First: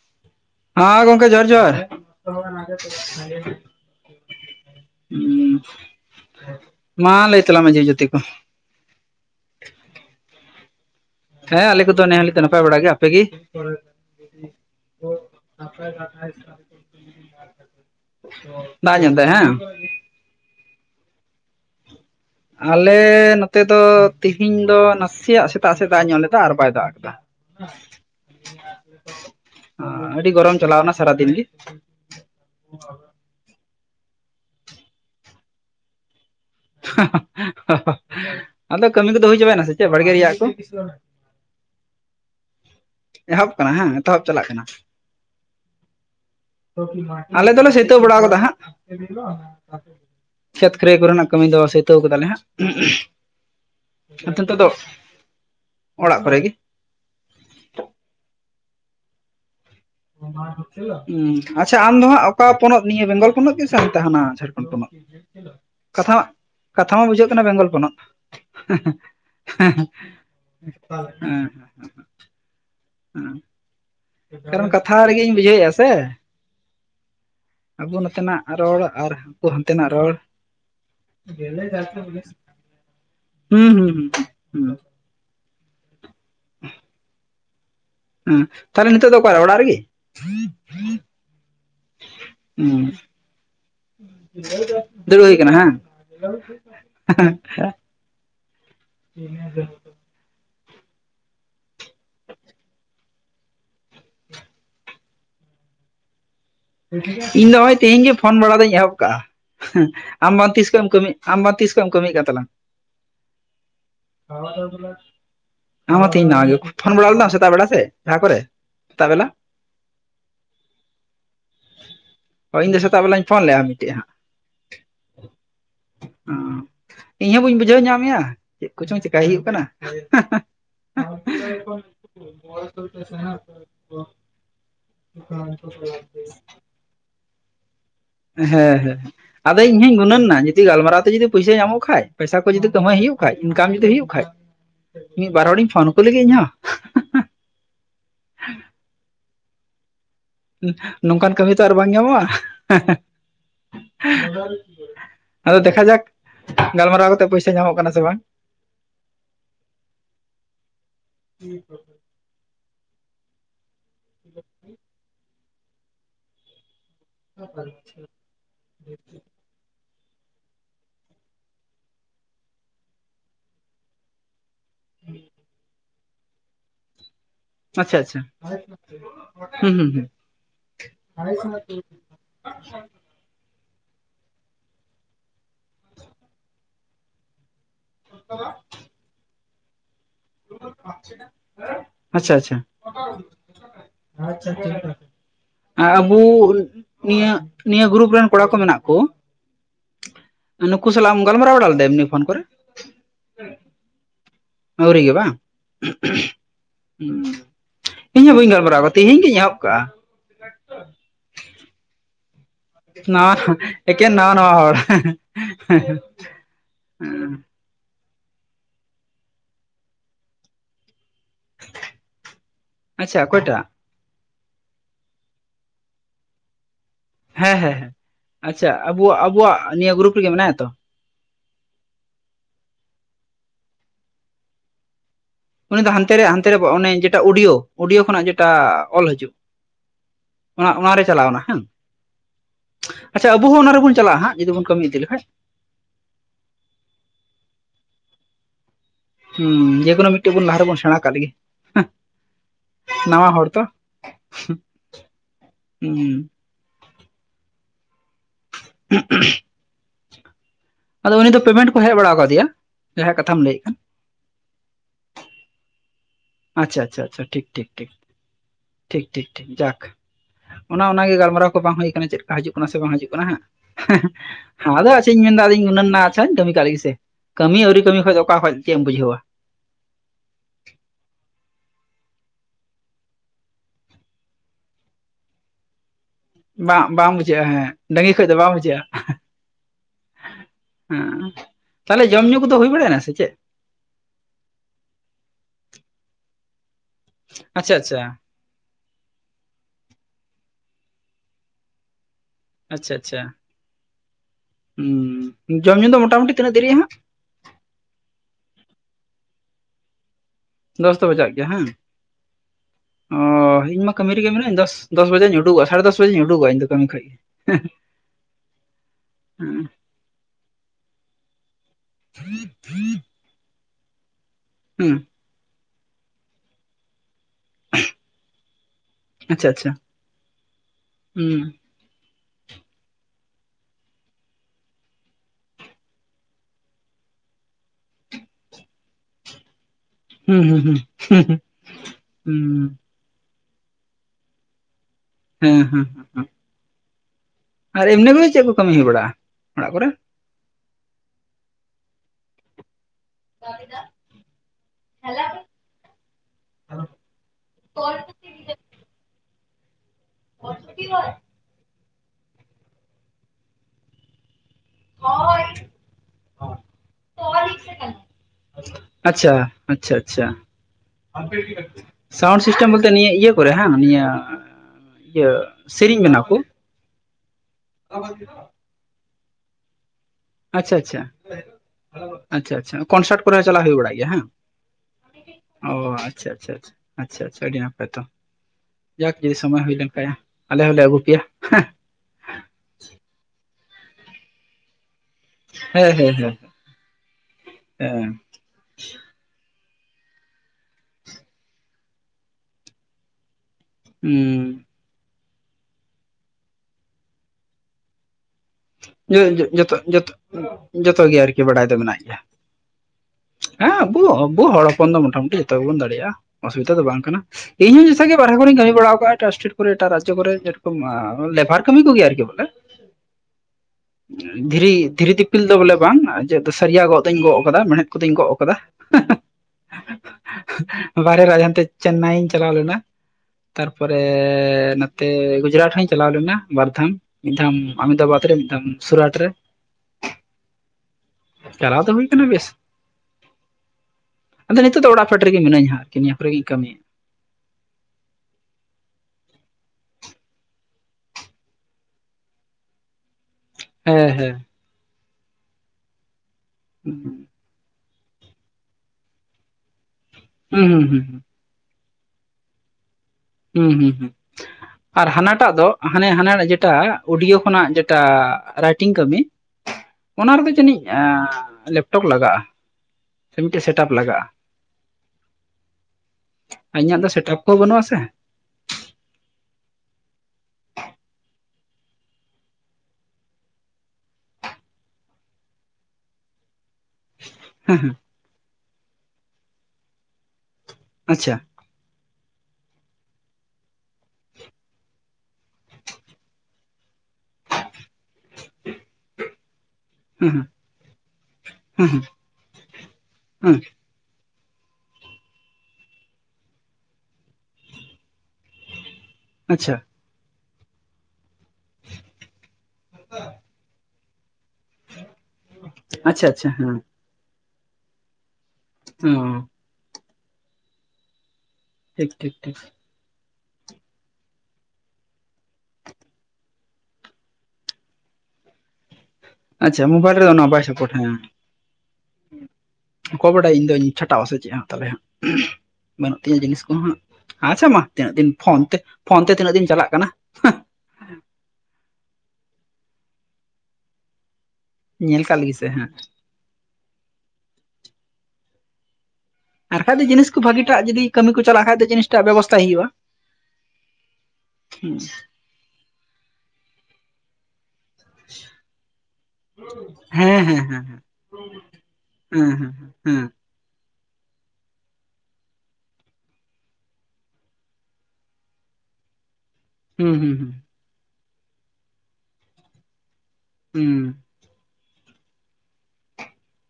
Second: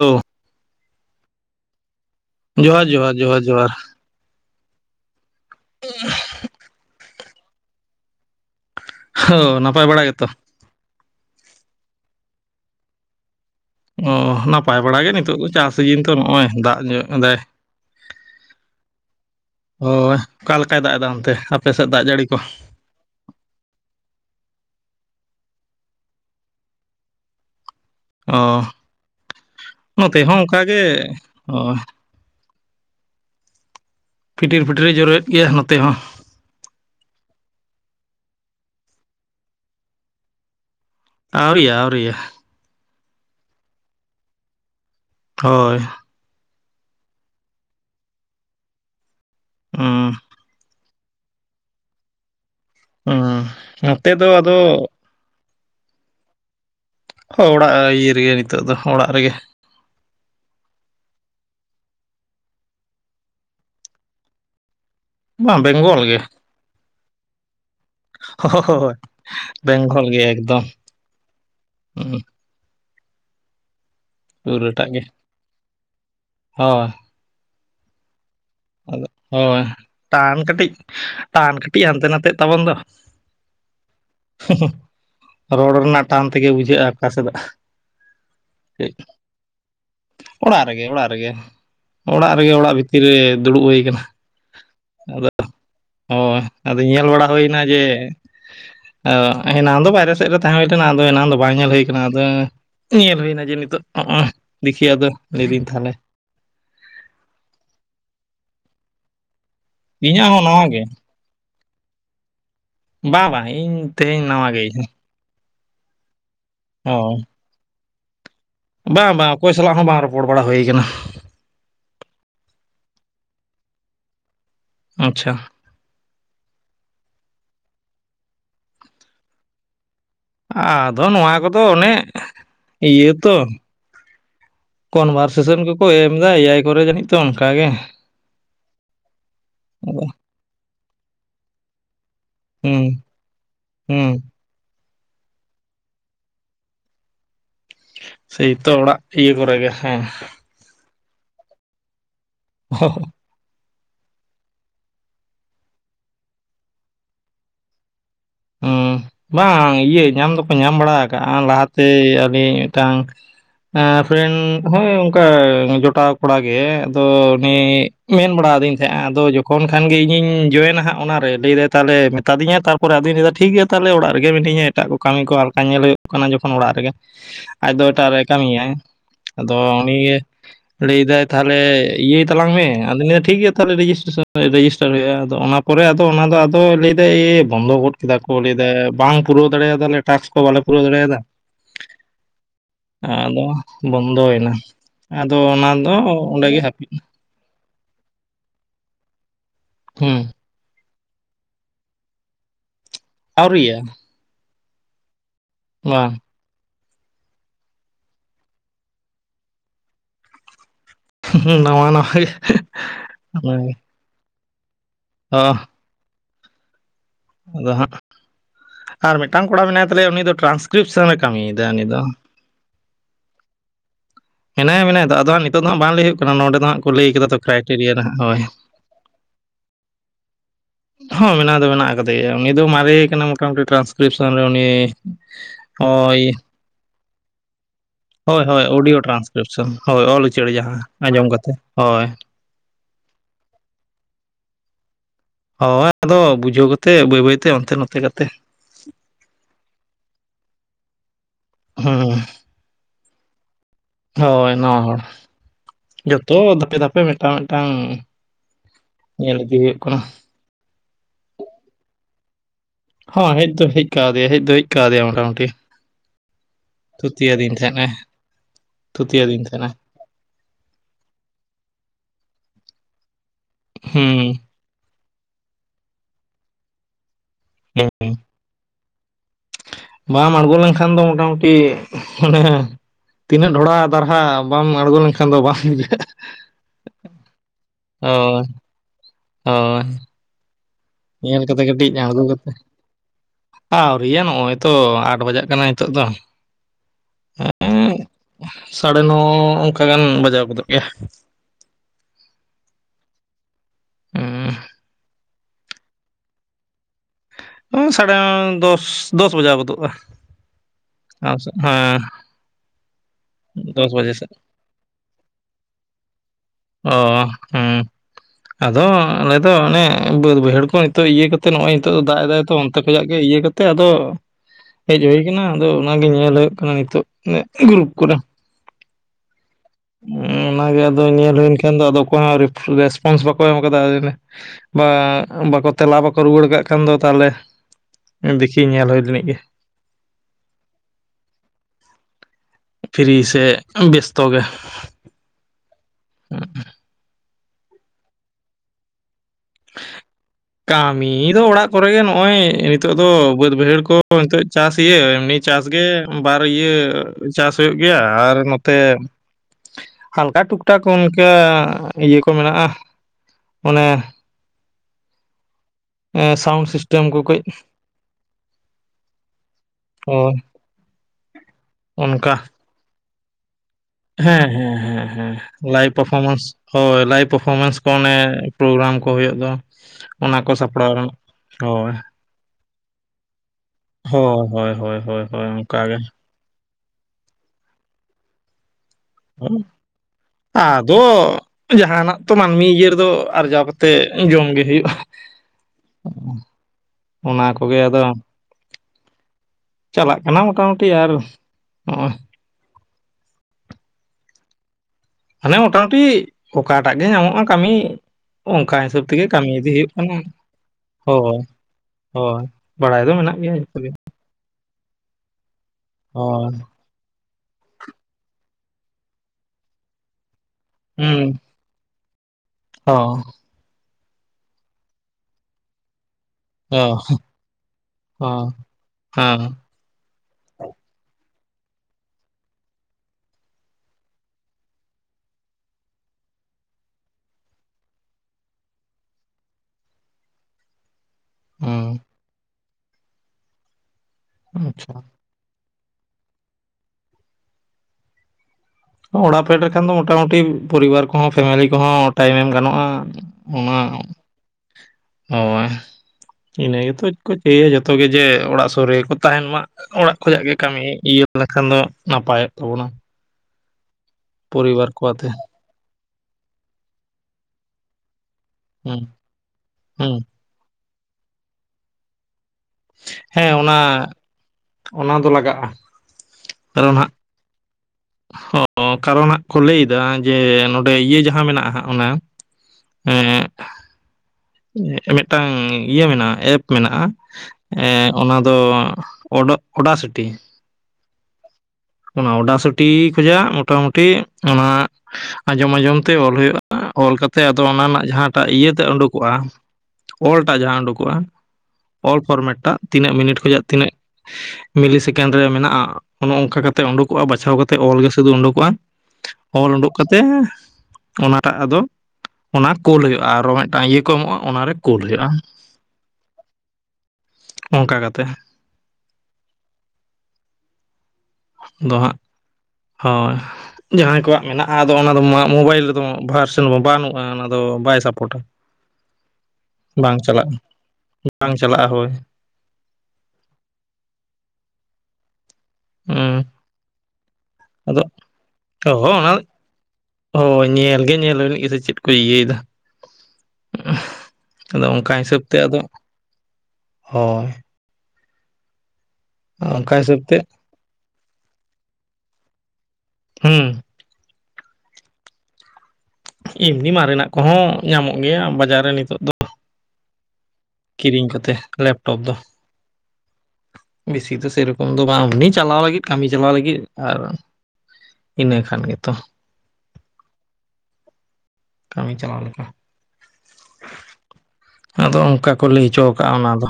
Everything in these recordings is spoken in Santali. ᱛᱳ ᱦᱮᱸ ᱜᱚᱢᱠᱮ ᱡᱚᱦᱟᱨ ᱡᱚᱦᱟᱨ ᱡᱚᱦᱟᱨ ᱡᱚᱦᱟᱨ ᱡᱚᱦᱟᱨ ᱡᱚᱦᱟᱨ ᱦᱩᱸ [unintelligible] ᱢᱟ ᱞᱟᱹᱭ ᱛᱟᱞᱟᱝ ᱢᱮ ᱢᱮᱡᱷᱤ ᱡᱟᱹᱛᱤ ᱠᱚ ᱚ ᱱᱟᱯᱟᱭ ᱵᱟᱲᱟ ᱜᱮᱛᱚ? ᱦᱮᱸ ᱟᱞᱮ ᱠᱚ ᱫᱚ ᱱᱮ ᱦᱟᱹᱞᱤ ᱫᱚ ᱱᱟᱯᱟᱭ ᱵᱟᱲᱟᱟᱜ ᱜᱮ᱾ ᱟᱯᱮᱜ ᱜᱮ? ᱚ ᱱᱟᱯᱟᱭ ᱵᱟᱲᱟ ᱜᱮ ᱱᱤᱛᱚᱜ ᱫᱚ ᱪᱟᱥ ᱥᱤᱡᱤᱱ ᱛᱚ ᱱᱚᱜᱼᱚᱭ ᱫᱟᱜ ᱧᱚᱜ ᱮᱫᱟᱭ ᱫᱟᱜ ᱧᱚᱜ ᱦᱟᱸ? ᱦᱳᱭ ᱚᱠᱟ ᱞᱮᱠᱟᱭ ᱫᱟᱜ ᱮᱫᱟ ᱚᱱᱛᱮ ᱟᱯᱮᱥᱮᱫ ᱫᱟᱜ ᱡᱟᱹᱲᱤ ᱠᱚ ᱟᱞᱮᱻ ᱱᱚᱛᱮ ᱫᱚ ᱛᱤᱦᱮᱧ ᱫᱚ ᱱᱟᱥᱮᱭᱟᱜ ᱥᱮᱛᱟᱜ ᱥᱮᱜ ᱫᱟᱜ ᱧᱚᱜ ᱞᱮᱫᱟ ᱟᱨ ᱵᱟᱭ ᱫᱟᱜ ᱠᱮᱫᱟ ᱚ ᱱᱚᱛᱮ ᱺ ᱟᱹᱰᱤ ᱦᱚᱸ ᱜᱚᱨᱚᱢ ᱚᱱᱠᱟ ᱪᱟᱞᱟᱣᱱᱟ ᱜᱮ ᱥᱟᱨᱟ ᱫᱤᱱ ᱜᱮ ᱾ ᱚ ᱯᱷᱤᱴᱤᱨ-ᱯᱷᱤᱴᱤᱨ ᱮ ᱡᱚᱨᱚᱭᱮᱫ ᱜᱮᱭᱟ ᱱᱚᱛᱮ ᱦᱚᱸ ᱾ ᱟᱫᱚ ᱠᱟᱹᱢᱤ ᱠᱚᱫᱚ ᱦᱩᱭ ᱪᱟᱵᱟᱭᱱᱟ ᱥᱮ ᱪᱮᱫ ᱵᱟᱲᱜᱮ ᱨᱮᱭᱟᱜ ᱠᱚ? ᱟᱣᱨᱤᱭᱟ ᱟᱣᱨᱤᱭᱟ ᱾ ᱮᱦᱚᱵ ᱠᱟᱱᱟ ᱦᱮᱸ ᱮᱛᱚᱦᱚᱵ ᱪᱟᱞᱟᱜ ᱠᱟᱱᱟ ᱾ ᱦᱚᱭ ᱟᱞᱮ ᱫᱚᱞᱮ ᱥᱛᱟᱹᱣ ᱵᱟᱲᱟ ᱠᱟᱫᱟ ᱦᱟᱸᱜ ᱦᱩᱸ [unintelligible] ᱠᱷᱟᱹᱨᱟᱹᱭ ᱠᱚᱨᱮᱱᱟᱜ ᱠᱟᱹᱢᱤ ᱫᱚ ᱥᱟᱹᱛᱟᱹᱣ ᱠᱟᱫᱟᱞᱮ ᱦᱟᱸᱜ ᱦᱩᱸ ᱱᱚᱛᱮ [unintelligible] ᱟᱫᱚ ᱱᱤᱛᱚᱜ ᱫᱚ᱾ ᱚᱲᱟᱜ ᱠᱚᱨᱮ ᱜᱮ ᱦᱚᱭ ᱚᱲᱟᱜ ᱤᱭᱟᱹ ᱨᱮᱜᱮ ᱱᱤᱛᱚᱜ ᱫᱚ ᱚᱲᱟᱜ ᱨᱮᱜᱮ ᱾ [unintelligible] ᱟᱪᱪᱷᱟ ᱟᱢ ᱫᱚ ᱦᱟᱸᱜ ᱚᱠᱟ ᱯᱚᱱᱚᱛ ᱱᱤᱭᱟᱹ ᱵᱮᱝᱜᱚᱞ ᱯᱚᱱᱚᱛ ᱜᱮ ᱥᱮᱢ ᱚᱱᱛᱮ ᱦᱟᱱᱟ ᱡᱷᱟᱲᱠᱷᱚᱱᱰ ᱯᱚᱱᱚᱛ? ᱵᱟᱝ ᱵᱮᱝᱜᱚᱞ ᱠᱟᱛᱷᱟ ᱢᱟ ᱠᱟᱛᱷᱟ ᱢᱟ ᱵᱩᱡᱷᱟᱹᱜ ᱠᱟᱱᱟ ᱵᱮᱝᱜᱚᱞ ᱯᱚᱱᱚᱛ ᱦᱚᱦᱚᱭ ᱵᱮᱝᱜᱚᱞ ᱜᱮ ᱮᱠᱫᱚᱢ ᱾ ᱦᱩᱸ ᱠᱟᱨᱚᱱ ᱯᱩᱨᱟᱹᱴᱟᱜ ᱠᱟᱛᱷᱟ ᱜᱮ ᱨᱮᱜᱮᱧ ᱵᱩᱡᱷᱟᱹᱣ ᱮᱫᱼᱟ ᱥᱮ ᱦᱳᱭ ᱟᱵᱚ ᱱᱚᱛᱮᱱᱟᱜ ᱨᱚᱲ ᱟᱫᱚ ᱟᱨ ᱩᱱᱠᱩ ᱦᱳᱭ ᱦᱟᱱᱛᱮᱱᱟᱜ ᱨᱚᱲ ᱴᱟᱱ ᱠᱟᱹᱴᱤᱡ ᱴᱟᱱ ᱠᱟᱹᱴᱤᱡ ᱦᱟᱱᱛᱮ ᱱᱟᱛᱮᱜ ᱛᱟᱵᱚᱱ ᱫᱚ ᱦᱩᱸ ᱦᱩᱸ ᱦᱩᱸ ᱦᱩᱸ ᱨᱚᱲ ᱨᱮᱱᱟᱜ ᱴᱟᱱ ᱛᱮᱜᱮ ᱵᱩᱡᱷᱟᱹᱜᱼᱟ ᱚᱠᱟᱥᱮᱫᱟᱜ ᱦᱮᱸ ᱛᱟᱦᱞᱮ ᱱᱤᱛᱚᱜ ᱫᱚ ᱚᱠᱟ ᱨᱮ ᱚᱲᱟᱜ ᱨᱮᱜᱮ? ᱚᱲᱟᱜ ᱨᱮᱜᱮ ᱚᱲᱟᱜ ᱨᱮᱜᱮ ᱚᱲᱟᱜ ᱦᱩᱸ ᱵᱷᱤᱛᱤᱨ ᱨᱮ ᱫᱩᱲᱩᱵ ᱦᱩᱭ ᱠᱟᱱᱟ [unintelligible] ᱫᱩᱲᱩᱵ ᱟᱫᱚ ᱦᱩᱭ ᱠᱟᱱᱟ ᱦᱟᱝ ᱦᱚᱭ ᱟᱫᱚ ᱧᱮᱞ ᱵᱟᱲᱟ ᱦᱩᱭᱱᱟ ᱡᱮ ᱚ ᱮᱱᱟᱝ ᱫᱚ ᱵᱟᱭᱨᱮ ᱥᱮᱫ ᱨᱮ ᱛᱟᱦᱮᱸ ᱦᱩᱭ ᱞᱮᱱᱟ ᱟᱫᱚ ᱮᱱᱟᱝ ᱫᱚ ᱵᱟᱝ ᱧᱮᱞ ᱦᱩᱭ ᱠᱟᱱᱟ ᱟᱫᱚ ᱧᱮᱞ ᱦᱩᱭ ᱮᱱᱟ ᱡᱮ ᱱᱤᱛᱚᱜ ᱫᱮᱠᱷᱮ ᱟᱫᱚ ᱞᱟᱹᱭᱫᱟᱹᱧ ᱛᱟᱦᱚᱞᱮ ᱤᱧ ᱫᱚ ᱱᱚᱜᱼᱚᱭ ᱛᱮᱦᱮᱧ ᱜᱮ ᱯᱷᱳᱱ ᱵᱟᱲᱟ ᱫᱚᱧ ᱮᱦᱚᱵ ᱠᱟᱜᱼᱟ ᱾ ᱤᱧᱟᱹᱜ ᱟᱢ ᱦᱚᱸ ᱢᱟ ᱱᱟᱣᱟ ᱛᱤᱥ ᱜᱮ ᱠᱷᱚᱱᱮᱢ ᱠᱟᱹᱢᱤᱜ ᱟᱢ ᱵᱟ ᱛᱤᱥ ᱠᱷᱚᱱ ᱮᱢ ᱠᱟᱹᱢᱤ ᱠᱟᱱ ᱛᱟᱞᱟᱝ? ᱵᱟᱝ ᱵᱟᱝ ᱤᱧ ᱛᱮᱦᱮᱧ ᱱᱟᱣᱟ ᱜᱮ ᱾ ᱟᱢ ᱦᱚᱸ ᱛᱮᱦᱮᱧ ᱱᱟᱣᱟ ᱜᱮ ᱾ ᱯᱷᱚᱱ ᱵᱟᱲᱟ ᱦᱚᱸ ᱞᱮᱫᱟᱢ ᱥᱮᱛᱟ ᱵᱮᱲᱟ ᱥᱮᱫ ᱡᱟᱦᱟ ᱠᱚᱨᱮ? ᱥᱮᱛᱟᱜ ᱵᱟᱝ ᱵᱮᱞᱟ ᱵᱟᱝ ᱚᱠᱚᱭ ᱥᱟᱞᱟᱜ ᱦᱚᱸ ᱵᱟᱝ ᱨᱚᱯᱚᱲ ᱵᱟᱲᱟ ᱦᱩᱭ ᱠᱟᱱᱟ ᱾ ᱦᱚᱭ ᱤᱧ ᱫᱚ ᱥᱮᱛᱟᱜ ᱵᱮᱞᱟᱧ ᱯᱷᱳᱱ ᱞᱮᱫᱼᱟ ᱢᱤᱫᱴ ᱦᱟᱸᱜ ᱾ ᱟᱪᱪᱷᱟ ᱦᱩᱸ ᱤᱧ ᱦᱚᱸ ᱵᱟᱹᱧ ᱵᱩᱡᱷᱟᱹᱣ ᱧᱟᱢ ᱮᱭᱟ ᱪᱮᱫ ᱠᱚᱪᱚᱝ ᱪᱮᱠᱟᱹᱭ ᱦᱩᱭᱩᱜ ᱠᱟᱱᱟ᱾ ᱟᱫᱚ ᱱᱚᱣᱟ ᱠᱚᱫᱚ ᱚᱱᱮ ᱤᱭᱟᱹ ᱛᱚ ᱠᱚᱱᱵᱷᱟᱨᱥᱮᱥᱮᱱ ᱠᱚᱠᱚ ᱮᱢᱫᱟ ᱮᱭᱟᱭ ᱠᱚᱨᱮ ᱡᱟᱹᱱᱤᱡ ᱛᱚ ᱚᱱᱠᱟᱜᱮ ᱾ ᱦᱮᱸ ᱦᱮᱸ ᱟᱫᱚ ᱤᱧ ᱦᱚᱧ ᱜᱩᱱᱟᱹᱱ ᱱᱟ ᱡᱩᱫᱤ ᱜᱟᱞᱢᱟᱨᱟᱣ ᱛᱮ ᱡᱩᱚᱫᱤ ᱯᱚᱭᱥᱟ ᱧᱟᱢᱚᱜ ᱠᱷᱟᱱ ᱯᱚᱭᱥᱟ ᱠᱚ ᱡᱩᱫᱤ ᱦᱩᱸ ᱠᱟᱢᱟᱭ ᱦᱩᱭᱩᱜ ᱠᱷᱟᱡ ᱤᱱᱠᱟᱹᱢ ᱡᱩᱫᱤ ᱦᱩᱸ ᱦᱩᱭᱩᱜ ᱠᱷᱟᱡ ᱢᱤᱫ ᱵᱟᱨ ᱦᱚᱲᱤᱧ ᱯᱷᱳᱱ ᱟᱠᱚ ᱞᱮᱜ ᱤᱧᱦᱚᱸ ᱾ ᱥᱮᱭ ᱛᱚ ᱚᱲᱟᱜ ᱤᱭᱟᱹ ᱠᱚᱨᱮ ᱜᱮ ᱦᱮᱸ ᱱᱚᱝᱠᱟᱱ ᱠᱟᱹᱢᱤ ᱛᱚ ᱟᱨ ᱵᱟᱝ ᱧᱟᱢᱚᱜᱼᱟ ᱾ ᱟᱫᱚ ᱫᱮᱠᱷᱟ ᱡᱟᱠ ᱜᱟᱞᱢᱟᱨᱟᱣ ᱠᱟᱛᱮᱜ ᱯᱚᱭᱥᱟ ᱧᱟᱢᱚᱜ ᱠᱟᱱᱟ ᱥᱮ ᱵᱟᱝ? ᱦᱮᱸ ᱵᱟᱝ ᱤᱭᱟᱹ ᱧᱟᱢ ᱫᱚᱠᱚ ᱧᱟᱢ ᱵᱟᱲᱟ ᱟᱠᱟᱜᱼᱟ ᱞᱟᱦᱟᱛᱮ ᱟᱹᱞᱤᱧ ᱢᱤᱫᱴᱟᱝ ᱯᱷᱨᱮᱱᱰ ᱦᱚᱸᱳᱭ ᱚᱱᱠᱟ ᱡᱚᱴᱟᱣ ᱠᱚᱲᱟ ᱜᱮ ᱟᱫᱚ ᱩᱱᱤ ᱢᱮᱱ ᱵᱟᱲᱟ ᱟᱹᱫᱤᱧ ᱛᱟᱦᱮᱸᱜᱼᱟ ᱟᱫᱚ ᱡ ᱮᱠᱷᱚᱱ ᱠᱷᱟᱱ ᱜᱮ ᱤᱧᱤᱧ ᱡᱚᱭᱮᱱᱟ ᱦᱟᱜ ᱚᱱᱟᱨᱮ ᱞᱟᱹᱭᱮᱫᱟᱭ ᱛᱟᱦᱚᱞᱮ ᱢᱮᱛᱟ ᱫᱤᱧᱟ ᱛᱟᱨᱯᱚᱨ ᱟᱫᱧ ᱞᱮᱭ ᱮᱫᱟ ᱴᱷᱤᱠ ᱜᱮᱭᱟ ᱛᱟᱦᱟᱞᱮ ᱚᱲᱟᱜ ᱨᱮᱜᱮ ᱢᱤᱱᱟᱹᱧᱟ ᱮᱴᱟᱜ ᱠᱚ ᱠᱟᱹᱢᱤ ᱠᱚ ᱟᱨ ᱵᱟᱝ ᱧᱮᱞ ᱦᱩᱭᱩᱜ ᱠᱟᱱᱟ ᱡᱚᱠᱷᱚᱱ ᱚᱲᱟᱜ ᱨᱮᱜᱮ ᱟᱡ ᱫᱚ ᱟᱪᱪᱷᱟ ᱮᱴᱟᱜ ᱟᱪᱪᱷᱟ ᱨᱮ ᱠᱟᱹᱢᱟᱭ ᱟᱫᱚ ᱦᱩᱸ ᱦᱩᱸ ᱩᱱᱤ ᱦᱩᱸ ᱜᱮ ᱞᱮᱭᱫᱟᱭ ᱛᱟᱦᱚᱞᱮ ᱤᱭᱟᱹᱭ ᱛᱞᱟᱝ ᱢᱮ ᱟᱫᱧ ᱞᱮᱭ ᱫᱟ ᱴᱷᱤᱠ ᱜᱮᱭᱟ ᱛᱟᱦᱟᱞᱮ ᱨᱮᱡᱤᱥᱴᱮᱥᱱ ᱨᱮᱡᱤᱥᱴᱟᱨ ᱦᱩᱭᱩᱜᱼᱟ ᱟᱫᱚ ᱚᱱᱟ ᱯᱚᱨᱮ ᱟᱫᱚ ᱚᱱᱟᱫᱚ ᱟᱫᱚ ᱞᱟᱹᱭ ᱮᱟᱭ ᱵᱚᱱᱫᱚ ᱜᱚᱫ ᱞᱟᱹᱭᱫᱟᱠᱲ ᱞᱟᱹᱭᱫᱟ ᱵᱟᱝ ᱯᱩᱨᱟᱹᱣ ᱫᱟᱲᱮᱭᱟᱫᱟ ᱞᱮ ᱴᱟᱠᱚ ᱠᱚ ᱵᱟᱞᱮ ᱯᱩᱨᱟᱹᱣ ᱫᱟᱲᱮᱭᱟᱫᱟ ᱾ ᱟᱪᱪᱷᱟ ᱟᱪᱪᱷᱟ ᱟᱫᱚ ᱵᱚᱱᱫᱚᱭᱮᱱᱟ ᱾ ᱟᱫᱚ ᱚᱱᱟᱫᱚ ᱟᱵᱚ ᱚᱸᱰᱮ ᱜᱮ ᱦᱟᱹᱯᱤᱫ ᱮᱱᱟ ᱾ ᱱᱤᱭᱟᱹ ᱱᱤᱭᱟᱹ ᱜᱨᱩᱯ ᱨᱮᱱ ᱠᱚᱲᱟ ᱠᱚ ᱢᱮᱱᱟᱜ ᱠᱚ ᱦᱩᱸ ᱱᱩᱠᱩ ᱥᱟᱞᱟᱜ-ᱟᱢ ᱜᱟᱞᱢᱟᱨᱟᱣ ᱵᱟᱲᱟ ᱞᱮᱫᱟ ᱮᱢᱱᱤ ᱯᱷᱳᱱ ᱠᱚᱨᱮ ᱟᱹᱣᱨᱤᱭᱟ ᱟᱹᱣᱨᱤ ᱜᱮ ᱵᱟᱝ ᱵᱟᱝ ᱤᱧ ᱦᱚᱸ ᱵᱟᱹᱧ ᱜᱟᱞᱢᱟᱨᱟᱣ ᱟᱠᱟᱫ ᱛᱮᱦᱤᱧ ᱜᱤᱧ ᱮᱦᱚᱵ ᱠᱟᱜᱼᱟ ᱴᱨᱟᱠᱴᱳᱨ ᱱᱟᱣᱟ ᱱᱟᱣᱟ ᱜᱮ ᱱᱟ ᱚᱱᱟᱜᱮ ᱮᱠᱷᱮᱱ ᱱᱟᱣᱟ ᱱᱟᱣᱟ ᱦᱚᱲ ᱚ ᱟᱫᱚ ᱦᱟᱸᱜ ᱟᱨ ᱢᱤᱫᱴᱟᱝ ᱠᱚᱲᱟ ᱢᱮᱱᱟᱭ ᱛᱟᱞᱮᱭᱟ ᱩᱱᱤ ᱫᱚ ᱴᱨᱟᱱᱥᱠᱨᱤᱯᱥᱮᱱᱮ ᱠᱟᱹᱢᱤᱭᱮᱫᱟ ᱩᱱᱤ ᱫᱚ ᱟᱪᱪᱷᱟ ᱚᱠᱚᱭᱴᱟᱜ ᱢᱮᱱᱟᱭᱟ ᱢᱮᱱᱟᱭ ᱫᱚ ᱟᱫᱚ ᱦᱟᱸᱜ ᱱᱤᱛᱳ ᱫᱚ ᱵᱟᱝ ᱞᱟᱹᱭ ᱦᱚᱭᱳᱜ ᱠᱟᱱᱟ ᱱᱚᱰᱮ ᱫᱚ ᱦᱟᱜᱸ ᱠᱚ ᱞᱟᱹᱭ ᱠᱟᱫᱟ ᱛᱚ ᱦᱮᱸ ᱦᱮᱸ ᱠᱨᱟᱭᱴᱮᱨᱤᱭᱟ ᱦᱮᱸ ᱦᱟᱸᱜ ᱦᱳᱭ ᱟᱪᱪᱷᱟ ᱟᱵᱚ ᱟᱵᱚᱣᱟᱜ ᱱᱤᱭᱟᱹ ᱜᱨᱩᱯ ᱨᱮᱜᱮ ᱢᱮᱱᱟᱭᱟ ᱛᱚ ᱦᱚᱸ ᱢᱮᱱᱟᱣ ᱫᱚ ᱢᱮᱱᱟᱜ ᱟᱠᱟᱫᱮ ᱜᱮᱭᱟ ᱩᱱᱤ ᱫᱚ ᱢᱟᱨᱮ ᱟᱠᱟᱱ ᱢᱚᱴᱟᱢᱩᱴᱤ ᱴᱨᱟᱱᱥᱠᱨᱤᱯᱥᱚᱱ ᱨᱮ ᱩᱱᱤ ᱩᱱᱤ ᱫᱚ ᱦᱟᱱᱛᱮ ᱨᱮ ᱳᱭ ᱦᱟᱱᱛᱮ ᱨᱮ ᱚᱱᱮ ᱡᱮᱴᱟ ᱚᱰᱤᱭᱳ ᱚᱰᱤᱭᱳ ᱠᱷᱚᱱᱟᱜ ᱦᱳᱭ ᱡᱮᱴᱟ ᱦᱳᱭ ᱚᱰᱤᱭᱳ ᱚᱞ ᱦᱤᱡᱩᱜ ᱴᱨᱟᱱᱥᱠᱨᱤᱯᱥᱚᱱ ᱦᱳᱭ ᱚᱞ ᱩᱪᱟᱹᱲ ᱡᱟᱦᱟᱸ ᱚᱱᱟᱨᱮ ᱟᱸᱡᱚᱢ ᱪᱟᱞᱟᱣᱱᱟ ᱠᱟᱛᱮ ᱦᱟᱸ ᱦᱳᱭ ᱟᱪᱪᱷᱟ ᱟᱵᱚ ᱦᱚᱸ ᱚᱱᱟ ᱨᱮᱵᱚᱱ ᱪᱟᱞᱟᱜᱼᱟ ᱦᱟᱸᱜ ᱡᱩᱫᱤ ᱵᱚᱱ ᱠᱟᱹᱢᱤ ᱤᱫᱤ ᱞᱮᱠᱟᱱ ᱦᱳ‌ ᱟᱫᱚ ᱵᱩᱡᱷᱟᱹᱣ ᱠᱟᱛᱮᱫ ᱵᱟᱹᱭ ᱵᱟᱹᱭ ᱛᱮ ᱚᱱᱛᱮ ᱱᱚᱛᱮ ᱠᱟᱛᱮ ᱦᱩ ᱸ ᱡᱮᱠᱳᱱᱳ ᱢᱤᱫᱴᱮᱜ ᱵᱚᱱ ᱞᱟᱦᱟ ᱨᱮᱵᱚᱱ ᱥᱮᱬᱟ ᱠᱟᱜ ᱜᱮ ᱦᱮᱸ ᱱᱟᱣᱟ ᱦᱚᱲ ᱛᱚ ᱦᱳᱭ ᱱᱟᱣᱟ ᱦᱚᱲ ᱦᱩᱸ ᱡᱷᱚᱛᱚ ᱫᱷᱟᱯᱮ ᱫᱷᱟᱯᱮ ᱢᱤᱫᱴᱟᱝ ᱢᱤᱫᱴᱟᱝ ᱧᱮᱞ ᱤᱫᱤ ᱦᱩᱭᱩᱜ ᱠᱟᱱᱟ ᱟᱫᱚ ᱩᱱᱤ ᱫᱚ ᱯᱮᱢᱮᱱᱴ ᱠᱚ ᱦᱮᱡ ᱵᱟᱲᱟ ᱟᱠᱟᱫᱮᱭᱟ ᱦᱸ ᱦᱮᱡ ᱫᱚ ᱦᱮᱡ ᱠᱟᱣᱫᱮᱭᱟ ᱦᱮᱡ ᱫᱚ ᱦᱮᱡ ᱠᱟᱣᱫᱮᱭᱟ ᱢᱚᱴᱟᱢᱩᱴᱤ ᱟᱪᱪᱷᱟ ᱟᱪᱪᱷᱟ ᱟᱪᱪᱷᱟ ᱴᱷᱤᱠ ᱛᱷᱩᱛᱤᱭᱟᱫᱤᱧ ᱴᱷᱤᱠ ᱴᱷᱤᱠ ᱛᱟᱦᱮᱸᱱᱟᱭ ᱴᱷᱤᱠ ᱴᱷᱤᱠ ᱛᱷᱩᱛᱤᱭᱟᱫᱤᱧ ᱴᱷᱤᱠ ᱛᱟᱦᱮᱸᱱᱟᱭ ᱡᱟᱠ ᱚᱱᱟ ᱚᱱᱟᱜᱮ ᱜᱟᱞᱢᱟᱨᱟᱣ ᱠᱚ ᱵᱟᱝ ᱦᱳᱭ ᱠᱟᱱ ᱪᱮᱫ ᱠᱟ ᱦᱤᱡᱩᱜ ᱠᱟᱱᱟ ᱥᱮ ᱵᱟᱝ ᱦᱤᱡᱩᱜ ᱠᱟᱱᱟ ᱦᱟᱸᱜ ᱦᱩᱸ ᱦᱮ ᱟᱫᱚ ᱟᱪᱪᱷᱟᱧ ᱢᱮᱱ ᱮᱫᱟ ᱤᱧ ᱜᱩᱱᱟᱹᱱᱟ ᱟᱪᱪᱷᱟᱧ ᱠᱟᱹᱢᱤ ᱠᱟᱜ ᱞᱮᱜᱮ ᱠᱟᱹᱢᱤ ᱟᱹᱣᱨᱤ ᱠᱟᱹᱢᱤ ᱦᱩᱸ ᱠᱷᱚᱱ ᱫᱚ ᱚᱠᱟ ᱠᱷᱚᱡ ᱪᱮᱫ ᱮᱢ ᱵᱩᱡᱷᱟᱹᱣᱟ ᱵᱟᱢ ᱟᱬᱜᱳ ᱞᱮᱱᱠᱷᱟᱱ ᱫᱚ ᱢᱚᱴᱟᱢᱩᱴᱤ ᱢᱟᱱᱮ ᱛᱤᱱᱟᱹᱜ ᱰᱷᱚᱲᱟ ᱫᱟᱨᱦᱟ ᱵᱟᱢ ᱟᱲᱜᱳ ᱞᱮᱱᱠᱷᱟᱱ ᱫᱚ ᱵᱟᱝ ᱵᱩᱡᱷᱟᱹᱜᱼᱟ ᱵᱟᱝ ᱵᱟᱝ ᱵᱩᱡᱷᱟᱹᱜ-ᱟ ᱦᱮᱸ ᱰᱟᱦᱤ ᱠᱷᱚᱡ ᱫᱚ ᱦᱳᱭ ᱵᱟᱝ ᱵᱩᱡᱷᱟᱹᱜ-ᱟ ᱦᱳᱭ ᱧᱮᱞ ᱠᱟᱛᱮ ᱠᱟᱹᱴᱤᱡ ᱟᱬᱜᱩ ᱡᱚᱢ ᱧᱩ ᱠᱟᱛᱮ ᱠᱚᱫᱚ ᱦᱩᱭ ᱵᱟᱲᱟᱭᱱᱟ ᱥᱮ ᱪᱮᱫ ᱟᱣᱨᱤᱭᱟ ᱱᱚᱜᱼᱚᱭ ᱛᱚ ᱟᱴ ᱵᱟᱡᱟᱜ ᱠᱟᱱᱟ ᱱᱤᱛᱚᱜ ᱫᱚ ᱟᱪᱪᱷᱟ ᱟᱪᱪᱷᱟ ᱦᱮᱸ ᱥᱟᱲᱮ ᱱᱚ ᱚᱱᱠᱟ ᱜᱟᱱ ᱵᱟᱡᱟᱣ ᱜᱚᱫᱚᱜ ᱜᱮᱭᱟ ᱟᱪᱪᱷᱟ ᱟᱪᱪᱷᱟ ᱦ [unintelligible] ᱩ ᱡᱚᱢ ᱧᱩ ᱫᱚ ᱢᱚᱴᱟᱢᱩᱴᱤ ᱛᱤᱱᱟᱹᱜ ᱫᱮᱨᱤᱜ-ᱟ ᱦᱟᱸᱜ ᱥᱟᱲᱮ ᱫᱚᱥ ᱫᱚᱥ ᱵᱟᱡᱟᱣ ᱜᱚᱫᱚᱜ-ᱟ ᱫᱚᱥ ᱫᱚ ᱵᱟᱡᱟᱜ ᱜᱮᱭᱟ ᱦᱟᱝ ᱚᱻ ᱫᱚᱥ ᱤᱧᱢᱟ ᱠᱟᱹᱢᱤ ᱵᱟᱡᱮ ᱥᱮᱫ ᱨᱮᱜᱮ ᱢᱮᱱᱟᱹᱧ ᱫᱚᱥ ᱫᱚᱥ ᱵᱟᱡᱮᱧ ᱩᱰᱩᱠᱚᱜ-ᱟ ᱥᱟᱲᱮ ᱫᱚᱥ ᱵᱟᱡᱮᱧ ᱩᱰᱩᱠᱚᱜ-ᱟ ᱤᱧᱫᱚ ᱚ ᱦᱩᱸ ᱟᱫᱚ ᱟᱞᱮ ᱫᱚ ᱦᱮᱸ ᱚᱱᱮ ᱵᱟᱹᱫᱽ ᱵᱟᱹᱭᱦᱟᱹᱲ ᱠᱚ ᱛᱚ ᱤᱭᱟᱹ ᱠᱟᱛᱮ ᱱᱚᱜᱼᱚᱭ ᱱᱤᱛᱚᱜ ᱫᱚ ᱫᱟᱜ ᱮᱫᱟᱭ ᱛᱚ ᱚᱱᱛᱮ ᱠᱷᱚᱡᱟᱜ ᱜᱮ ᱤᱭᱟᱹ ᱠᱟᱛᱮ ᱟᱫᱚ ᱦᱩᱸ ᱦᱮᱡ ᱦᱩᱭ ᱦᱩᱭ ᱠᱟᱱᱟ ᱟᱫᱚ ᱚᱱᱟᱜᱮ ᱧᱮᱞ ᱦᱳᱭᱳᱜ ᱠᱟᱱᱟ ᱱᱤᱛᱚᱜ ᱜᱨᱩᱯ ᱠᱚᱨᱮ ᱟᱪᱪᱷᱟ ᱟᱪᱪᱷᱟ ᱚᱱᱟᱜᱮ ᱟᱫᱚ ᱧᱮᱞ ᱦᱩᱸ ᱦᱩᱭᱮᱱ ᱟᱫᱚ ᱚᱠᱚᱭ ᱦᱚᱸ ᱨᱮᱥᱯᱚᱱᱥ ᱵᱟᱠᱚ ᱮᱢ ᱠᱟᱫᱟ ᱵᱟ ᱵᱟᱠᱚ ᱛᱮᱞᱟ ᱵᱟᱠᱚ ᱨᱩᱣᱟᱹᱲ ᱠᱟᱜ ᱠᱷᱟᱱ ᱫᱚ ᱛᱟᱦᱞᱮ ᱫᱮᱠᱷᱤ ᱧᱮᱞ ᱦᱩᱭ ᱞᱤᱱᱤᱡ ᱜᱮ ᱦᱩᱸ ᱦᱩᱸ ᱦᱩᱸ ᱦᱩᱸ ᱯᱷᱤᱨᱤ ᱥᱮ ᱵᱮᱥᱛᱚ ᱜᱮ ᱦᱩᱸ ᱦᱩᱸ [unintelligible] ᱟᱨ ᱮᱢᱱᱤ ᱠᱩᱫᱚ ᱪᱮᱫ ᱠᱩ ᱠᱟᱢᱤ ᱦᱩᱭ ᱵᱟᱲᱟᱜᱼᱟ ᱚᱲᱟᱜ ᱠᱚᱨᱮ? ᱠᱟᱢᱤ ᱫᱚ ᱚᱲᱟᱜ ᱠᱚᱨᱮ ᱜᱮ ᱱᱚᱜᱼᱚᱭ ᱱᱤᱛᱚᱜ ᱫᱚ ᱵᱟᱹᱫᱽ ᱵᱟᱹᱭᱦᱟᱹᱲ ᱠᱚ ᱱᱤᱛᱚᱜ ᱪᱟᱥ ᱤᱭᱟᱹ ᱮᱢᱱᱤ ᱪᱟᱥ ᱜᱮ ᱵᱟᱨ ᱤᱭᱟᱹ ᱪᱟᱥ ᱦᱩᱭᱩᱜ ᱜᱮᱭᱟ ᱟᱨ ᱱᱚᱛᱮ ᱦᱟᱞᱠᱟ ᱴᱩᱠ ᱴᱟᱠ ᱜᱚᱝᱠᱮ ᱤᱭᱟᱹ ᱠᱚ ᱢᱮᱱᱟᱜᱼᱟ ᱚᱱᱮ [inaudible] ᱮ ᱥᱟᱣᱩᱱᱰ ᱥᱤᱥᱴᱮᱢ ᱠᱚ ᱠᱟᱹᱡ ᱟᱪᱪᱷᱟ ᱟᱪᱪᱷᱟ ᱟᱪᱪᱷᱟ ᱦᱳᱭ ᱾ ᱥᱟᱣᱩᱱᱰ ᱥᱤᱥᱴᱮᱢ ᱵᱚᱞᱛᱮ ᱱᱤᱭᱟᱹ ᱤᱭᱟᱹ ᱠᱚᱨᱮ ᱦᱟᱝ ᱱᱤᱭᱟᱹ᱾ ᱦᱮᱸ ᱦᱮᱸ ᱤᱭᱟᱹ ᱦᱮᱸ ᱞᱟᱭᱤᱵᱷ ᱥᱮᱨᱮᱧ ᱵᱮᱱᱟᱣ ᱠᱚ ᱯᱚᱯᱷᱚᱢᱮᱱᱥ ᱦᱳᱭ ᱞᱟᱭᱤᱵᱷ ᱯᱟᱨᱯᱷᱚᱨᱢᱮᱱᱥ ᱠᱚ ᱚᱱᱮ ᱯᱨᱳᱜᱨᱟᱢ ᱠᱚ ᱦᱳᱭᱳᱜ ᱫᱚ ᱚᱱᱟ ᱠᱚ ᱟᱪᱪᱷᱟ ᱥᱟᱯᱲᱟᱣ ᱟᱪᱪᱷᱟ ᱨᱮᱱᱟᱜ ᱦᱳᱭ᱾ ᱟᱪᱪᱷᱟ ᱟᱪᱪᱷᱟ ᱠᱚᱱᱥᱟᱨᱴ ᱠᱚᱨᱮ ᱦᱚᱸ ᱪᱟᱞᱟᱜ ᱦᱳᱭ ᱵᱟᱲᱟᱜ ᱜᱮᱭᱟ ᱦᱟᱝ ᱦᱳᱭ ᱦᱳᱭ ᱦᱳᱭ ᱦᱳᱭ ᱦᱳᱭ ᱚᱱᱠᱟ ᱜᱮ ᱟᱪᱪᱷᱟ ᱟᱪᱪᱷᱟ ᱟᱪᱪᱷᱟ᱾ ᱟᱪᱪᱷᱟ ᱟᱪᱪᱷᱟ ᱟᱰᱤ ᱱᱟᱯᱟᱭ ᱛᱚ, ᱡᱟᱠ ᱡᱩᱫᱤ ᱥᱚᱢᱚᱭ ᱦᱩᱭ ᱞᱮᱱ ᱠᱷᱟᱡ ᱟᱞᱮ ᱦᱚᱸᱞᱮ ᱟᱜᱩ ᱯᱮᱭᱟ ᱟᱫᱚ ᱦᱮᱸ᱾ ᱡᱟᱦᱟᱱᱟᱜ ᱛᱚ ᱢᱟᱱᱢᱤ ᱤᱭᱟᱹ ᱨᱮᱫᱚ ᱟᱨᱡᱟᱣ ᱠᱟᱛᱮᱜ ᱡᱚᱢ ᱜᱮ ᱦᱳᱭᱳᱜᱼᱟ ᱦᱮᱸ ᱦᱮᱸ ᱚᱱᱟ ᱠᱚᱜᱮ ᱟᱫᱚ ᱦᱮᱸ ᱪᱟᱞᱟᱜ ᱠᱟᱱᱟ ᱢᱚᱴᱟᱢᱩᱴᱤ ᱟᱨ ᱦᱚᱸᱜᱼᱚᱭ᱾ ᱩᱸ ᱢᱟᱱᱮ ᱢᱚᱴᱟᱢᱩᱴᱤ ᱚᱠᱟᱴᱟᱜ ᱜᱮ ᱧᱟᱢᱚᱜᱼᱟ ᱠᱟᱢᱤ ᱡᱚᱛᱚ ᱡᱚᱛᱚ ᱡᱚᱛᱚᱜᱤ ᱦᱳᱭ ᱟᱨᱠᱤ ᱵᱟᱲᱟᱭ ᱫᱚ ᱢᱮᱱᱟᱜ ᱜᱮᱭᱟ᱾ ᱦᱳᱭ ᱵᱟᱲᱟᱭ ᱫᱚ ᱢᱮᱱᱟᱜ ᱜᱮᱭᱟ ᱦᱮᱸ ᱡᱚᱛᱚ ᱜᱮ ᱟᱵᱩ ᱟᱵᱩ ᱦᱚᱲ ᱦᱚᱯᱚᱱ ᱫᱚ ᱢᱚᱴᱟᱢᱩᱴᱤ ᱡᱚᱛᱚ ᱜᱮᱵᱩᱱ ᱫᱟᱲᱮᱭᱟᱜ-ᱟ᱾ ᱦᱳᱭ ᱚᱥᱩᱵᱤᱛᱟ ᱫᱚ ᱵᱟᱝ ᱠᱟᱱᱟ᱾ ᱤᱧ ᱮᱥᱮᱜᱤ ᱵᱟᱨᱦᱮ ᱠᱚᱨᱮᱧ ᱠᱟᱢᱤ ᱵᱟᱲᱟᱣ ᱟᱠᱟᱜᱼᱟ ᱴᱟᱥᱴᱮᱴ ᱠᱚᱨᱮ ᱮᱴᱟᱜ ᱨᱟᱡᱽᱡᱚ ᱠᱚᱨᱮ ᱡᱮᱨᱚᱠᱚᱢ ᱞᱮᱵᱷᱟᱨ ᱠᱟᱢᱤ ᱠᱚᱜᱤ ᱟᱨᱠᱤ ᱵᱚᱞᱮ᱾ ᱚ ᱫᱷᱤᱨᱤ ᱫᱷᱤᱨᱤ ᱫᱤᱯᱤᱞ ᱫᱚ ᱵᱚᱞᱮ ᱵᱟᱝ᱾ ᱡᱮᱦᱩᱛᱩ ᱥᱟᱨᱤᱭᱟ ᱦᱚᱸ ᱜᱚᱜ ᱫᱩᱧ ᱜᱚᱜ ᱠᱟᱫᱟ ᱢᱮᱬᱦᱮᱫ ᱠᱚᱫᱩᱧ ᱜᱚᱜ ᱦᱚᱸ ᱠᱟᱫᱟ᱾ ᱦᱮᱸ [unintelligible] ᱵᱟᱨᱦᱮ ᱨᱟᱡ ᱦᱟᱱᱛᱮ ᱪᱮᱱᱱᱟᱭᱤᱧ ᱪᱟᱞᱟᱣ ᱞᱮᱱᱟ᱾ ᱛᱟᱨᱯᱚᱨᱮ ᱱᱟᱛᱮ ᱜᱩᱡᱨᱟᱴ ᱦᱚᱧ ᱪᱟᱞᱟᱣ ᱞᱮᱱᱟ ᱵᱟᱨᱫᱷᱚᱢ᱾ ᱢᱤᱫᱷᱚᱢ ᱟᱢᱮᱫᱟᱵᱟᱛ᱾ ᱫᱷᱟᱢ ᱥᱩᱨᱟᱴ ᱨᱮ ᱪᱟᱞᱟᱣ ᱫᱚ ᱦᱩᱭ ᱠᱟᱱᱟ ᱵᱮᱹᱥ ᱟᱫᱚ ᱦᱩᱸ ᱱᱤᱛᱚᱜ ᱫᱚ ᱟᱪᱪᱷᱟ ᱚᱲᱟᱜ ᱯᱷᱮᱰ ᱨᱮᱜᱮ ᱢᱤᱱᱟᱹᱧᱟ᱾ ᱦᱟᱸᱜ ᱟᱨᱠᱤ ᱱᱤᱭᱟᱹ ᱠᱚᱨᱮᱜᱤᱧ ᱠᱟᱢᱤᱭᱟ᱾ ᱚᱲᱟᱜ ᱯᱷᱮᱰ ᱨᱮᱠᱷᱟᱱ ᱫᱚ ᱢᱚᱴᱟᱢᱩᱴᱤ ᱯᱚᱨᱤᱵᱟᱨ ᱠᱚᱦᱚᱸ ᱯᱷᱮᱢᱮᱞᱤ ᱠᱚᱦᱚᱸ ᱴᱟᱭᱤᱢ ᱮᱢ ᱜᱟᱱᱚᱜᱼᱟ᱾ ᱚᱱᱟ ᱦᱮᱸ ᱦᱮᱸ ᱦᱳᱭ ᱤᱱᱟᱹ ᱜᱮᱛᱚ᱾ ᱠᱚ ᱤᱹᱭᱟ ᱡᱚᱛᱚᱜ ᱜᱮ ᱡᱮ ᱚᱲᱟᱜ ᱥᱳᱨ ᱨᱮᱜᱮᱠᱚ ᱛᱟᱦᱮᱱ ᱢᱟ ᱚᱲᱟᱜ ᱠᱷᱚᱱᱟᱜ ᱜᱮ ᱦᱩᱸ ᱠᱟᱹᱢᱤ ᱦᱩᱸ ᱤᱭᱟᱹ ᱞᱮᱠᱷᱟᱱ ᱫᱚ ᱱᱟᱯᱟᱭᱚᱜ ᱛᱟᱵᱚᱱᱟ᱾ ᱦᱩᱸ ᱦᱩᱸ ᱯᱚᱨᱤᱵᱟᱨ ᱟᱨ ᱠᱚ ᱟᱛᱮ ᱦᱟᱱᱟᱴᱟᱜ ᱫᱚ ᱦᱟᱱᱮ ᱦᱟᱱᱟᱨᱮ ᱡᱮᱴᱟ ᱳᱰᱤᱭᱳ ᱠᱷᱚᱱᱟᱜ ᱡᱮᱴᱟ ᱨᱟᱭᱴᱤᱝ ᱦᱩᱸ ᱠᱟᱹᱢᱤ ᱦᱩᱸ ᱚᱱᱟ ᱨᱮᱫᱚ ᱡᱟᱹᱱᱤᱡ ᱟᱸ ᱞᱮᱯᱴᱚᱯ ᱞᱟᱜᱟᱜᱼᱟ᱾ ᱥᱮ ᱦᱮᱸ ᱢᱤᱴᱮᱜ ᱚᱱᱟ ᱥᱮᱴᱟᱯ ᱞᱟᱜᱟᱜᱼᱟ᱾ ᱚᱱᱟ ᱫᱚ ᱞᱟᱜᱟᱜᱼᱟ ᱟᱨ ᱤᱧᱟᱹᱜ ᱫᱚ ᱥᱮᱴᱟᱯ ᱦᱚᱸ ᱵᱟᱹᱱᱩᱜ-ᱟ ᱥᱮ ᱦᱚᱸᱜᱼᱚ ᱠᱟᱨᱚᱱ ᱦᱟᱸᱜ ᱠᱚ ᱞᱟᱹᱭ ᱮᱫᱟ ᱡᱮ ᱱᱚᱸᱰᱮ ᱤᱭᱟᱹ ᱡᱟᱦᱟᱸ ᱢᱮᱱᱟᱜᱼᱟᱜ ᱚᱱᱟ ᱮᱸᱜ ᱢᱤ ᱢᱤᱫᱴᱟᱝ ᱤᱭᱟᱹ ᱢᱮᱱᱟᱜᱼᱟ ᱮᱯ ᱢᱮᱱᱟᱜᱼᱟ ᱮᱸᱜ ᱚᱱᱟ ᱫᱚ ᱚᱰᱚ-ᱚᱰᱟᱥᱤᱴᱤ᱾ ᱟᱪᱪᱷᱟ ᱚᱱᱟ ᱚᱰᱟᱥᱩᱴᱤ ᱠᱷᱚᱡᱟᱜ ᱢᱚᱴᱟᱢᱩᱴᱤ ᱚᱱᱟ ᱟᱸᱡᱚᱢ ᱟᱸᱡᱚᱢ ᱛᱮ ᱚᱞ ᱦᱩᱭᱩᱜᱼᱟ ᱚᱞ ᱠᱟᱛ ᱛᱮ ᱟᱫᱚ ᱚᱱᱟ ᱱᱟᱜ ᱡᱟᱦᱟᱸᱴᱟᱜ ᱤᱭᱟᱹᱛᱮ ᱚᱰᱩᱠᱚᱜᱼᱟ ᱦᱮᱸ ᱚᱞᱴᱟᱜ ᱡᱟᱦᱟᱸ ᱚᱰᱩᱠᱚᱜᱼᱟ᱾ ᱦᱮᱸ ᱚᱞ ᱯᱷᱚᱨᱢᱮᱴᱟ ᱛᱤᱱᱟᱹᱜ ᱢᱤᱱᱤᱴ ᱦᱮᱸ ᱠᱷᱚᱡᱟᱜ ᱛᱤᱱᱟᱹᱜ ᱢᱤᱞᱤ ᱥᱮᱠᱮᱱᱰ ᱨᱮ ᱢᱮᱱᱟᱜᱼᱟ ᱚᱱᱚ ᱚᱱᱠᱟ ᱠᱟᱛᱮ ᱩᱰᱩᱠᱚᱜᱼᱟ ᱵᱟᱪᱷᱟᱣ ᱠᱟᱛᱮ ᱚᱞ ᱜᱮ ᱥᱩᱫᱩ ᱩᱰᱩᱠᱚᱜᱼᱟ᱾ ᱚᱞ ᱟᱪᱪᱷᱟ ᱩᱰᱩᱠ ᱠᱟᱛᱮ ᱚᱱᱟᱴᱟᱜ ᱟᱫᱚ᱾ ᱚᱱᱟ ᱠᱩ ᱚᱞ ᱦᱩᱭᱩᱜᱼᱟ ᱟᱨᱚ ᱢᱤᱴᱟᱱ ᱤᱭᱟᱹ ᱠᱚ ᱮᱢᱚᱜᱼᱟ ᱚᱱᱟᱨᱮ ᱠᱩᱞ ᱦᱩᱭᱩᱜᱼᱟ᱾ ᱟᱪᱪᱷᱟ ᱟᱪᱪᱷᱟ ᱦᱮᱸ ᱚᱱᱠᱟ ᱠᱟᱛᱮ ᱦᱚᱸ [inaudible] ᱫᱚ ᱴᱷᱤᱠ ᱦᱟᱸᱜ ᱴᱷᱤᱠ ᱴᱷᱤᱠ ᱦᱳᱭ ᱡᱟᱦᱟᱸᱭ ᱠᱚᱣᱟᱜ ᱢᱮᱱᱟᱜᱼᱟ ᱟᱫᱚ ᱚᱱᱟ ᱫᱚ ᱢᱳᱵᱟᱭᱤᱞ ᱨᱮᱫᱚ ᱵᱷᱟᱨᱥᱮᱱ ᱵᱟᱹᱱᱩᱜᱼᱟ ᱚᱱᱟ ᱫᱚ ᱵᱟᱭ ᱥᱟᱯᱳᱴᱟ ᱟᱪᱪᱷᱟ ᱵᱟᱝ ᱢᱳᱵᱟᱭᱤᱞ ᱨᱮᱫᱚ ᱚᱱᱟ ᱪᱟᱞᱟᱜᱼᱟ ᱵᱟᱭ ᱥᱟᱯᱳᱴᱟ ᱵᱟᱝ ᱪᱟᱞᱟᱜᱼᱟ ᱦᱳᱭ ᱚᱠᱚᱭ ᱵᱟᱰᱟᱭ ᱤᱧᱫᱚ ᱤᱧ ᱪᱷᱟᱴᱟᱣᱟ ᱥᱮ ᱪᱮᱫ ᱛᱟᱦᱚᱞᱮ ᱦᱟᱸᱜ ᱵᱟᱹᱱᱩᱜ ᱛᱤᱧᱟᱹ ᱦᱩᱸ ᱡᱤᱱᱤᱥ ᱠᱚ ᱦᱟᱸᱜ ᱟᱪᱪᱷᱟ ᱢᱟ ᱟᱫᱚ ᱛᱤᱱᱟᱹᱜ ᱫᱤᱱ ᱯᱷᱳᱱ ᱛᱮ ᱯᱷᱳᱱ ᱛᱮ ᱛᱤᱱᱟᱹᱜ ᱫᱤᱱ ᱪᱟᱞᱟᱜ ᱠᱟᱱᱟ᱾ ᱦᱳ ᱧᱮᱞ ᱜᱮ ᱧᱮᱞ ᱜᱮᱥᱮ ᱪᱮᱫ ᱠᱚ ᱤᱭᱟᱹᱭ ᱮᱫᱟ ᱟᱫᱚ ᱚᱱᱠᱟ ᱧᱮᱞ ᱠᱟᱜ ᱦᱤᱥᱟᱹᱵ ᱞᱮᱜᱮ ᱛᱮ ᱥᱮ ᱟᱫᱚ ᱦᱮᱸ ᱦᱳᱭ ᱟᱨᱠᱷᱟᱡ ᱚᱱᱠᱟ ᱫᱚ ᱦᱤᱥᱟᱹᱵ ᱡᱤᱱᱤᱥ ᱛᱮ ᱠᱚ ᱵᱷᱟᱹᱜᱤᱴᱟᱜ ᱡᱩᱫᱤ ᱠᱟᱹᱢᱤ ᱠᱚ ᱪᱟᱞᱟᱜ ᱠᱷᱟᱡ ᱫᱚ ᱡᱤᱱᱤᱥᱴᱟᱜ ᱵᱮᱵᱚᱥᱛᱷᱟᱭ ᱦᱩᱭᱩᱜᱼᱟ᱾ ᱦᱩᱸ ᱦᱷᱸ [inaudible] ᱮᱢᱱᱤ ᱢᱟᱨᱮᱱᱟᱜ ᱠᱚᱦᱚᱸ ᱧᱟᱢᱚᱜ ᱜᱮᱭᱟ ᱵᱟᱡᱟᱨ ᱨᱮ ᱱᱤᱛᱚᱜ ᱫᱚ ᱦᱮᱸ ᱦᱮᱸ ᱦᱮᱸ ᱠᱤᱨᱤᱧ ᱠᱚᱛᱮ ᱞᱮᱯᱴᱚᱯ ᱫᱚ ᱦᱮᱸ ᱦᱮᱸ ᱵᱮᱥᱤ ᱫᱚ ᱥᱮᱨᱚᱠᱚᱢ ᱫᱚ ᱵᱟᱝ ᱮᱢᱱᱤ ᱪᱟᱞᱟᱣ ᱞᱟᱹᱜᱤᱫ ᱠᱟᱹᱢᱤ ᱪᱟᱞᱟᱣ ᱞᱟᱹᱜᱤᱫ ᱟᱨ ᱤᱱᱟᱹ ᱠᱷᱟᱱ ᱜᱮᱛᱚ᱾ ᱦᱩᱸ ᱦᱩᱸ ᱦᱩᱸ ᱠᱟᱹᱢᱤ ᱪᱟᱞᱟᱣ ᱞᱮᱠᱟ ᱦᱩᱸ ᱟᱫᱚ ᱚᱱᱠᱟ ᱠᱚ ᱞᱟᱹᱭ ᱦᱚᱪᱚ ᱠᱟ ᱚᱱᱟᱫᱚ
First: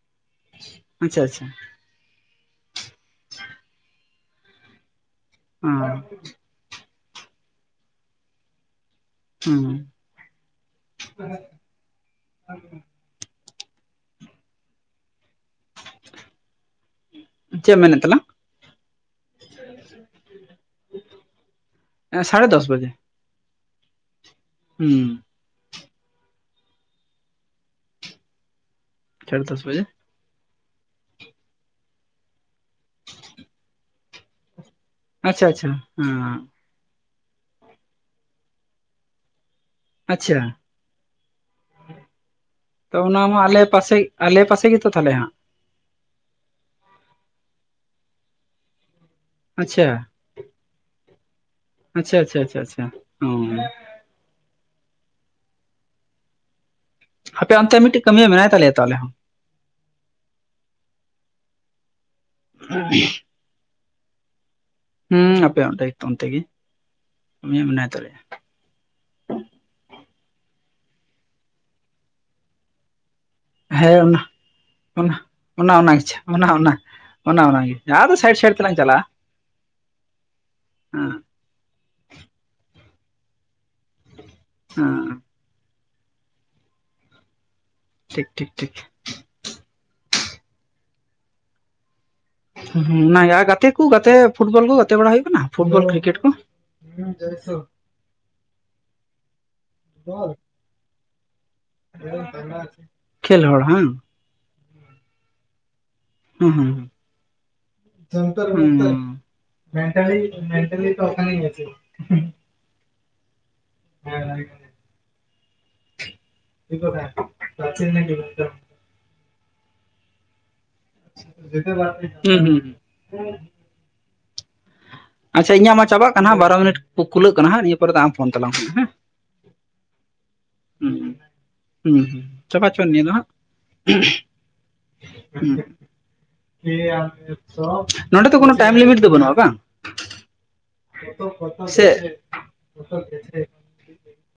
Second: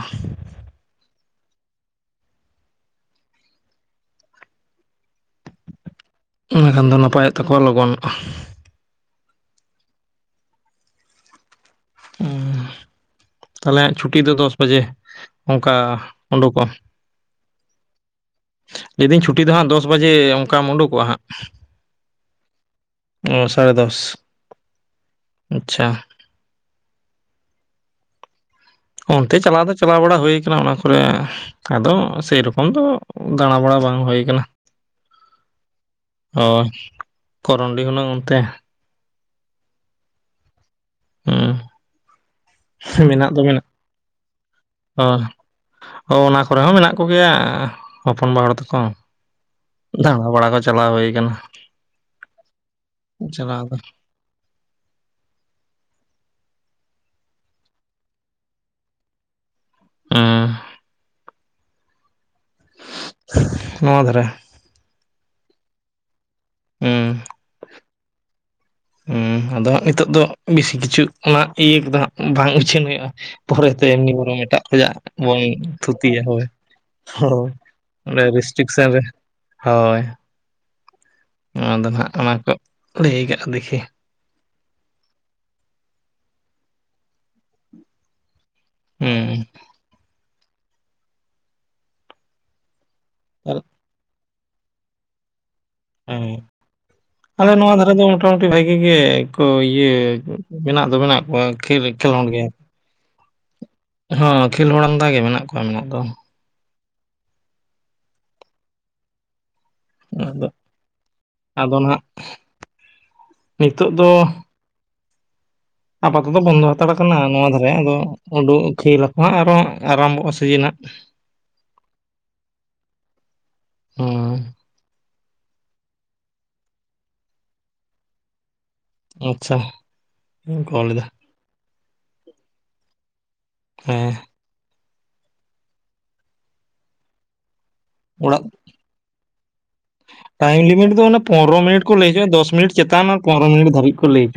ᱟᱪᱪᱷᱟ ᱟᱪᱪᱷᱟ ᱦᱩᱸ ᱚᱱᱟ ᱠᱷᱟᱱ ᱫᱚ ᱱᱟᱯᱟᱭᱚᱜ ᱛᱟᱠᱚᱣᱟ ᱞᱚᱜᱚᱱᱚᱜᱼᱟ ᱦᱩᱸ ᱛᱟᱦᱚᱞᱮ ᱪᱷᱩᱴᱤ ᱫᱚ ᱫᱚᱥ ᱵᱟᱡᱮ ᱚᱱᱠᱟ ᱩᱰᱩᱠᱚᱜ ᱪᱮ ᱢᱮᱱᱮ ᱛᱟᱞᱟᱝ ᱞᱟᱹᱭᱫᱟᱹᱧ ᱪᱷᱩᱴᱤ ᱫᱚ ᱦᱟᱸᱜ ᱫᱚᱥ ᱵᱟᱡᱮ ᱚᱱᱠᱟᱢ ᱩᱰᱩᱠᱚᱜᱼᱟ ᱦᱟᱸᱜ ᱮᱸ ᱥᱟᱲᱮ ᱫᱚᱥ ᱵᱟᱡᱮ ᱚ ᱥᱟᱲᱮ ᱫᱚᱥ ᱦᱩᱸ ᱾ ᱟᱪᱪᱷᱟ ᱾ ᱚᱱᱛᱮ ᱥᱟᱲᱮ ᱫᱚᱥ ᱪᱟᱞᱟᱣ ᱫᱚ ᱵᱟᱡᱮ ᱪᱟᱞᱟᱣ ᱵᱟᱲᱟ ᱦᱩᱭᱩ ᱟᱠᱟᱱᱟ, ᱚᱱᱟ ᱠᱚᱨᱮ ᱟᱫᱚ ᱥᱮᱨᱚᱠᱚᱢ ᱾ ᱛᱚᱠᱷᱚᱱ ᱫᱚ ᱫᱟᱬᱟᱵᱟᱲᱟ ᱵᱟᱝ ᱦᱩᱭᱩ ᱟᱠᱟᱱᱟ ᱾ ᱟᱪᱪᱷᱟ ᱟᱪᱪᱷᱟ ᱾ ᱦᱩᱸ ᱾ ᱠᱚᱨᱚᱱᱰᱤ ᱦᱩᱱᱟᱹᱝ ᱚᱱᱛᱮ ᱾ ᱟᱪᱪᱷᱟ ᱾ ᱦᱩᱸ ᱛᱚ ᱚᱱᱟ ᱢᱮᱱᱟᱜ ᱢᱟ ᱫᱚ ᱟᱞᱮ ᱢᱮᱱᱟᱜ ᱯᱟᱥᱮ ᱟᱞᱮ ᱯᱟᱥᱮ ᱜᱮᱛᱚ ᱛᱟᱦᱚᱞᱮ ᱦᱟᱸᱜ ᱾ ᱚ, ᱚᱱᱟ ᱠᱚᱨᱮ ᱦᱚᱸ ᱢᱮᱱᱟᱜ ᱠᱚ ᱜᱮᱭᱟ ᱦᱚᱯᱚᱱᱵᱟ ᱦᱚᱲ ᱛᱟᱠᱚ ᱾ ᱟᱪᱪᱷᱟ ᱾ ᱵᱟᱲᱟ ᱠᱚ ᱪᱟᱞᱟᱣ ᱦᱩᱭ ᱟᱠᱟᱱᱟ ᱾ ᱟᱪᱪᱷᱟ ᱟᱪᱪᱷᱟ ᱟᱪᱪᱷᱟ ᱟᱪᱪᱷᱟ ᱾ ᱫᱚ ᱟᱯᱮ ᱚᱱᱛᱮ ᱢᱤᱫᱴᱤᱡ ᱠᱟᱹᱢᱤᱭᱟᱹ ᱢᱮᱭ ᱛᱟᱞᱮᱭᱟ ᱛᱟᱦᱮ ᱦᱚᱸ ᱦᱩᱸ ᱾ ᱟᱨ [unintelligible] ᱱᱚᱣᱟ ᱫᱷᱟᱨᱮ ᱾ ᱦᱮᱸ ᱟᱯᱮᱭᱟᱜ ᱚᱸᱰᱮ ᱚᱱ ᱛᱮᱜᱮ ᱢᱟᱭ ᱢᱮᱱᱟᱭ ᱛᱟᱞᱮᱭᱟ ᱾ ᱦᱮᱸ, ᱟᱫᱚ ᱱᱤᱛᱚᱜ ᱫᱚ ᱵᱮᱥᱤ ᱠᱤᱪᱷᱩ ᱚᱱᱟ ᱤᱭᱟᱹ ᱠᱚᱫᱚ ᱦᱟᱸᱜ ᱵᱟᱝ ᱩᱪᱷᱟᱹᱱ ᱦᱩᱭᱩᱜᱼᱟ ᱾ ᱯᱚᱨᱮᱛᱮ ᱦᱮᱸ ᱮᱢᱱᱤ ᱚᱱᱟ ᱵᱚᱨᱚᱢ ᱮᱴᱟᱜ ᱛᱮᱭᱟᱜ ᱵᱚᱱ ᱚᱱᱟ ᱚᱱᱟ ᱚᱱᱟ ᱜᱮᱪᱚ ᱛᱷᱩᱛᱤᱭᱟ ᱦᱳᱭ ᱚᱱᱟ ᱚᱱᱟ ᱦᱳ ᱚᱱᱟ ᱚᱱᱟᱜᱮ ᱾ ᱟᱫᱚ ᱚᱸᱰᱮ ᱥᱟᱭᱤᱰ ᱥᱟᱭᱤᱰ ᱨᱤᱥᱴᱤᱠ ᱛᱮᱞᱟᱝ ᱥᱮᱱ ᱨᱮ ᱦᱳᱭ ᱾ ᱦᱩᱸ ᱾ ᱱᱚᱣᱟ ᱫᱚ ᱱᱟᱦᱟᱜ ᱚᱱᱟᱠᱚ ᱞᱟᱹᱭ ᱠᱟᱫᱟ ᱫᱮᱠᱷᱤ ᱾ ᱦᱮᱸ ᱴᱷᱤᱠ ᱴᱷᱤᱠ ᱴᱷᱤᱠ ᱾ ᱦᱩᱸ ᱾ ᱦᱩᱸ, ᱚᱱᱟ ᱜᱮ ᱟᱨ ᱜᱟᱛᱮ ᱠᱚ ᱜᱟᱛᱮ ᱯᱷᱩᱴᱵᱚᱞ ᱠᱚ ᱜᱟᱛᱮ ᱵᱟᱲᱟ ᱦᱩᱭᱩᱜ ᱠᱟᱱᱟ ᱾ ᱦᱩᱸ ᱾ ᱟᱞᱮ ᱱᱚᱣᱟ ᱫᱷᱟᱨᱮ ᱫᱚ ᱢᱚᱴᱟᱢᱩᱴᱤ ᱵᱷᱟᱜᱤ ᱜᱮ ᱠᱚ ᱤᱭᱟᱹ ᱢᱮᱱᱟᱜ ᱫᱚ ᱢᱮᱱᱟᱜ ᱠᱚᱣᱟ ᱾ ᱠᱷᱮᱞ ᱦᱚᱲ ᱦᱟᱝ ᱦᱚᱸ, ᱠᱷᱮᱞ ᱦᱚᱲ ᱟᱢᱫᱟ ᱜᱮ ᱢᱮᱱᱟᱜ ᱠᱚᱣᱟ ᱢᱮᱱᱟᱜ ᱫᱚ ᱾ ᱦᱩᱸ ᱦᱩᱸ ᱾ [unintelligible] ᱢᱮᱱᱴᱟᱞᱤ ᱟᱫᱚ ᱢᱮᱱᱴᱟᱞᱤ ᱛᱚ ᱠᱟᱱ ᱜᱮᱭᱟ ᱪᱮ ᱾ ᱟᱫᱚ ᱱᱟᱦᱟᱜ ᱱᱤᱛᱚᱜ ᱫᱚ ᱟᱯᱟᱛᱚᱛᱚ ᱵᱚᱱᱫᱚ ᱦᱟᱛᱟᱲ ᱟᱠᱟᱱᱟ ᱱᱚᱣᱟ ᱫᱷᱟᱨᱮ ᱟᱫᱚ ᱩᱰᱩᱠ ᱠᱷᱮᱞᱟᱠᱚ ᱦᱟᱜ ᱟᱨᱚ ᱟᱨᱟᱢᱵᱷᱚᱜᱼᱟ ᱥᱤᱡᱤᱱ ᱦᱟᱜ ᱾ [unintelligible] ᱦᱩᱸ ᱦᱩᱸ ᱦᱩᱸ ᱦᱚᱸᱻ ᱟᱪᱪᱷᱟ ᱾ ᱤᱧᱟᱹᱜ ᱢᱟ ᱪᱟᱵᱟᱜ ᱠᱟᱱᱟ ᱵᱟᱨᱚ ᱢᱤᱱᱤ ᱠᱚ ᱠᱩᱞᱟᱹᱜ ᱠᱟᱱᱟ ᱦᱟᱜ ᱱᱤᱭᱟᱹ ᱯᱚᱨᱮ ᱟᱢ ᱯᱷᱳᱱ ᱛᱟᱞᱟᱝ ᱢᱮ ᱦᱟᱸᱜ ᱦᱮᱸ ᱾ ᱟᱪᱪᱷᱟ, ᱤᱧ ᱠᱚᱞ ᱮᱫᱟ ᱾ ᱦᱩᱸᱪᱟᱵᱟ ᱦᱚᱪᱚᱜ ᱱᱤᱭᱟᱹ ᱫᱚ ᱦᱟᱸᱜ ᱾ ᱦᱮᱸ ᱦᱩᱸ [unintelligible] ᱛᱚ ᱱᱚᱸᱰᱮ ᱫᱚ ᱚᱲᱟᱜ ᱠᱳᱱᱳ ᱴᱟᱭᱤᱢ ᱞᱤᱢᱤᱴ ᱫᱚ ᱵᱟᱹᱱᱩᱜᱼᱟ ᱵᱟᱝ? ᱴᱟᱭᱤᱢ ᱞᱤᱢᱤᱴ ᱫᱚ ᱚᱱᱟ ᱯᱚᱱᱮᱨᱚ ᱢᱤᱱᱤᱴ ᱥᱮ ᱠᱚ ᱞᱟᱹᱭ ᱦᱚᱪᱚᱭ ᱫᱟ ᱫᱚᱥ ᱢᱤᱱᱴ ᱪᱮᱛᱟᱱ ᱯᱚᱱᱨᱚ ᱢᱤᱱᱤᱴ ᱫᱷᱟᱹᱨᱤᱡ ᱠᱚ ᱞᱟᱹᱭᱟ ᱾